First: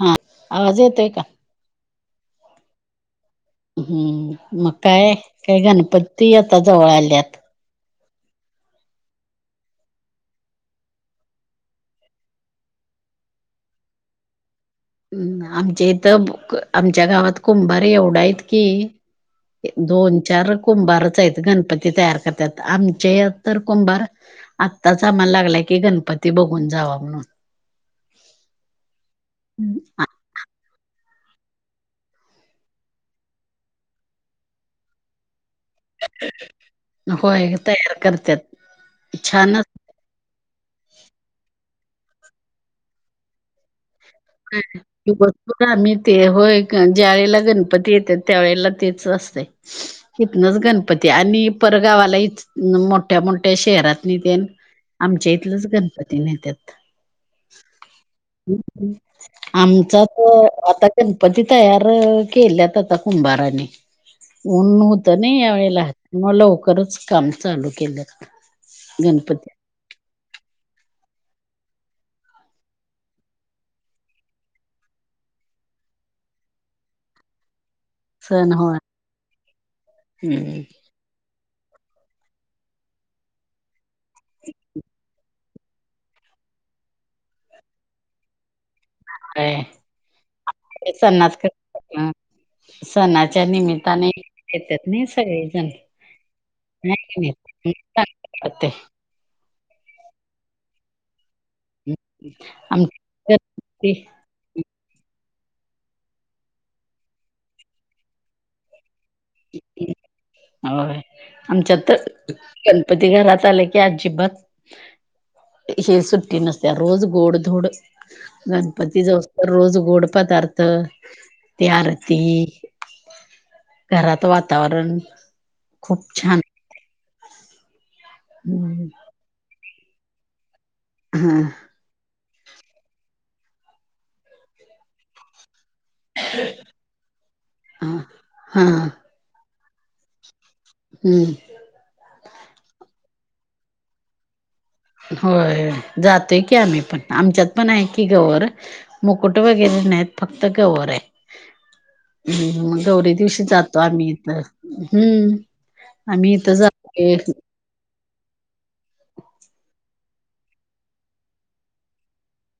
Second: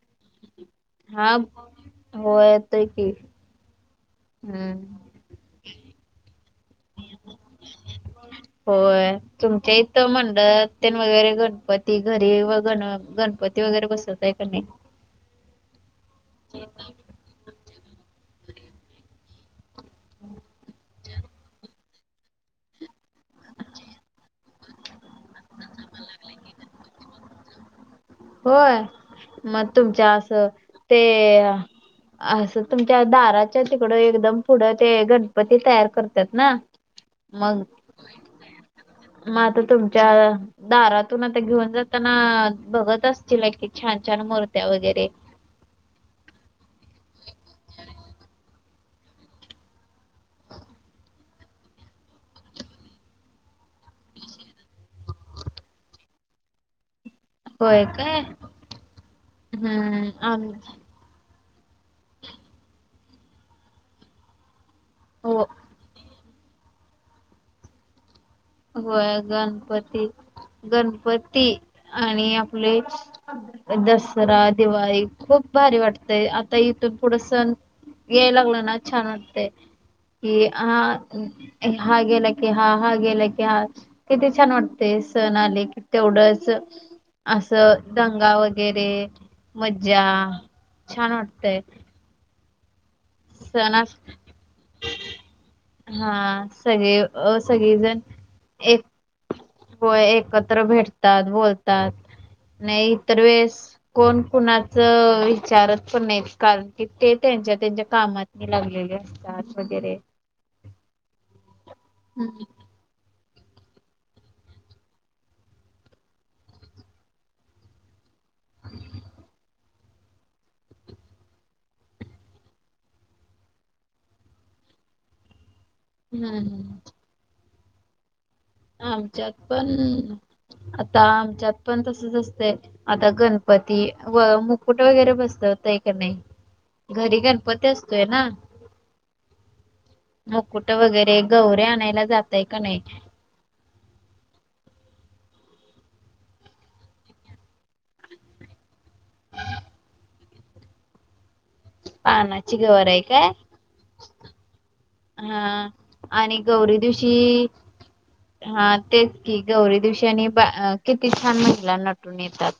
हा आवाज येतोय का? हा होय येतोय की. हम्म मग काय, काय गणपती आता जवळ आल्यात. होय. तुमच्या इथं मंडळात वगैरे गणपती घरी व गण गणपती वगैरे बसवताय कि नाही. हम् आमच्या इथं आमच्या गावात कुंभार एवढ हायत की दोन चार कुंभारच आहेत गणपती ते, तयार करतात आमचे तर कुंभार आत्ताच आम्हाला लागलाय की गणपती बघून जावा म्हणून होय मग तुमच्या असं ते असं तुमच्या दाराच्या तिकडं एकदम पुढं ते ग पती तयार करतात ना होय मग, तयार करत्यात म छान आता तुम दारातून आता घेऊन जाताना बघत सिमेंटची छान, छान मुर्त्या हां. वगैरे. की आम्ही, ते होय ज्या वेळेला गणपती येत्यात त्यावेेळेला तेच असतय इथनच गणपती आणि परगावाला इच मोठ्या मोठ्या शहरातनी तेन आमच्या इथलंच गणपती न्हेत्यात. होय काय! आमचा हम्म तर आम आता गणपती तयार केल्यात आता कुंभाराने त, नाही हो या वेळेला म लवकरच काम चालू केल्यात. होय, गणपती गणपतीत गणपती आणि आपले दसरा दिवाळी खूप भारी वाटतेय आता इथून पुढं सण याय सण लागलं होय. ना छान असतंय की हम्म. हा हा गेला की हा, हा गेला की हा किती छान वाटतय सण आले कि तेवढंच असं दंगा वगैरे होय मज्जा ते छान सणात वाटतय. कसं हां, सणाच्या सण अस- निमित्ताने येत्यात नी सगळेजण हा सगळी नाही अ नाही सगळीजण वाटते ए होय एकत्र भेटतात, बोल तात, आमच्या नाही इतर वेळेस गणपती कोण कुणाच विचारत पण नाहीत कारण की ते त्यांच्या- त्यांच्या कामातनी लागलेले असत्यात डान्स वगैरे. होय आमच्यात तर हम्म गणपती घरात आले की अजिबात हे सुट्टी नसतीया रोज गोड-धोड गणपती जाऊसतोर रोज गोड पदार्थ त्या आरती घरात वातावरण खूप हम्म छान हम् आमच्यात पण, आता हा आमच्यात पण तसच असत आता गणपती व मुकुट वगैरे बसत हो एक नाही घरी गणपती हा असतोय ना हा मुकुट वगैरे हम्म गवरे आणायला जातय का नाही होय जातोय की आम्ही पण आमच्यात पण आहे की गौवर मुकुट वगैरे नाहीत फक्त गवर आहे. पानाची हम्म मग गौर आहे गौरे काय दिवशी जातो आम्ही इ तर हम्म. हा आम्ही आणि इथं गौरी जो दिवशी हा तेच की गौरी दिवशी आणि बा किती छान महिला नटून येतात.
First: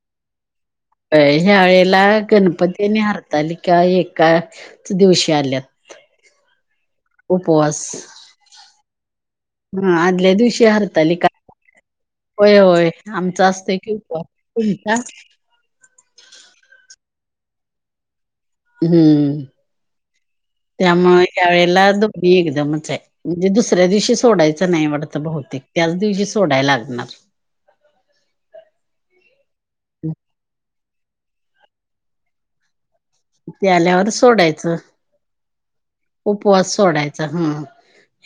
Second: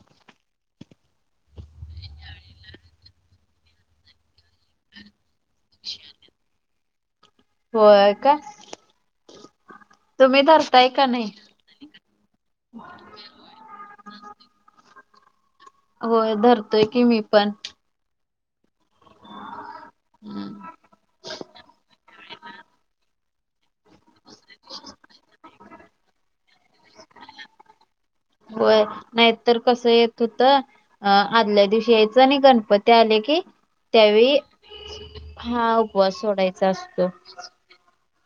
ह्या वेळेला गणपतीनी हरताली का एकाच दिवशी आल्यात. अशा उपवास हा आदल्या तुम्ही दिवशी धरताय का हरतालीका नाही? होय होय आमच असतय कि तुमचा हो धरतोय की मी पण. हम्म त्यामुळे या वेळेला दोन्ही एकदमच आहे. म्हणजे दुसऱ्या दिवशी सोडायचं नाही वाटत भौतेक त्याच दिवशी सोडायला लागणार. होय नाही तरर कसं येत होत अ आदल्या दिवशी यायचं आणि गणपती आले की कि ते आल्यावर त्यावेळी सोडायचं हा उपवास सोडायचा उपवास असतो. सोडायचा ह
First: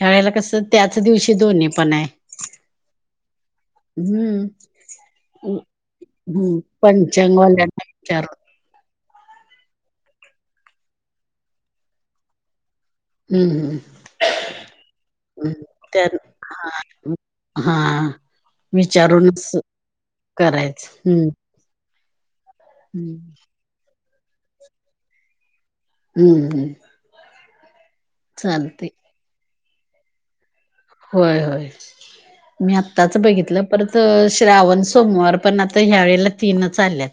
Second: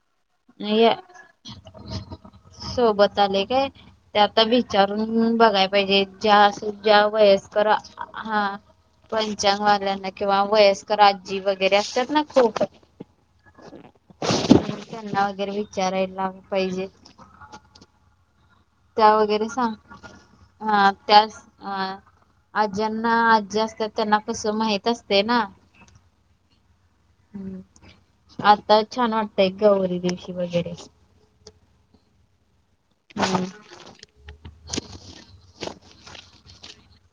ह्या वळेला कसं या त्याच दिवशी दोन्ही पण आहे. सोबत आले काय ते आता हम्म विचारून बघाय पाहिजे ज्या हम्म ज्या वयस्कर पंचांगवाल्यांना विचारून हा पंचांगवाल्यांना किंवा वयस्कर आजी वगैरे असतात ना खूप हम्म तर त्यांना वगैरे हम्म् त्या विचारायला हा पाहिजे हा त्या वगैरे विचारूनच करायच हम्म आ आज्यांना हम्म आजी असतात त्यांना कस माहित असते ना. हम्म हम हम्म आता छान वाटतय गौरी दिवशी वगैर होय होय मी आत्ताच हम्म बघितलं परत तर श्रावण सोमवार पण आता ह्या वेळेला तीनच आल्यात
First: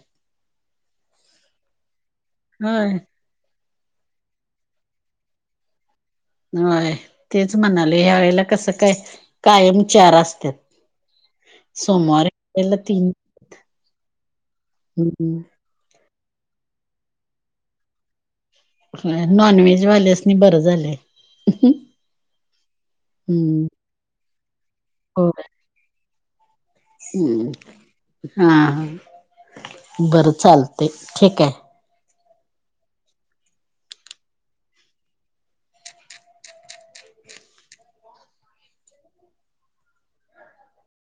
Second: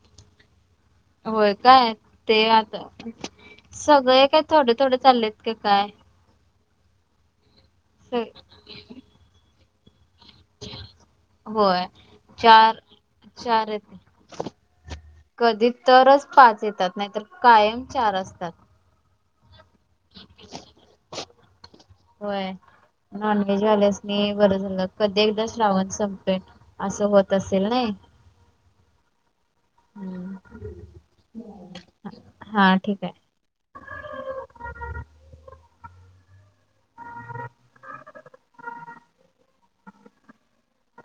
होय काय ते आता होय सगळे काय थोडे थोडे चाललेत की काय. हय तेच म्हणाले ह्या वेळेला कसं काय कायम चार असतात. होय सोमवार ला चार तीन चार येत कधी तरच पाच येतात नाहीतर कायम चार असतात. नॉन व्हेज वाल्यासनी बरं झालं हम्म. ते एक बरं झालं कधी एकदा श्रावण संपतोय. हम्म हा ह बरं हम्म चालते ठीक आहे. हा ठीक आहे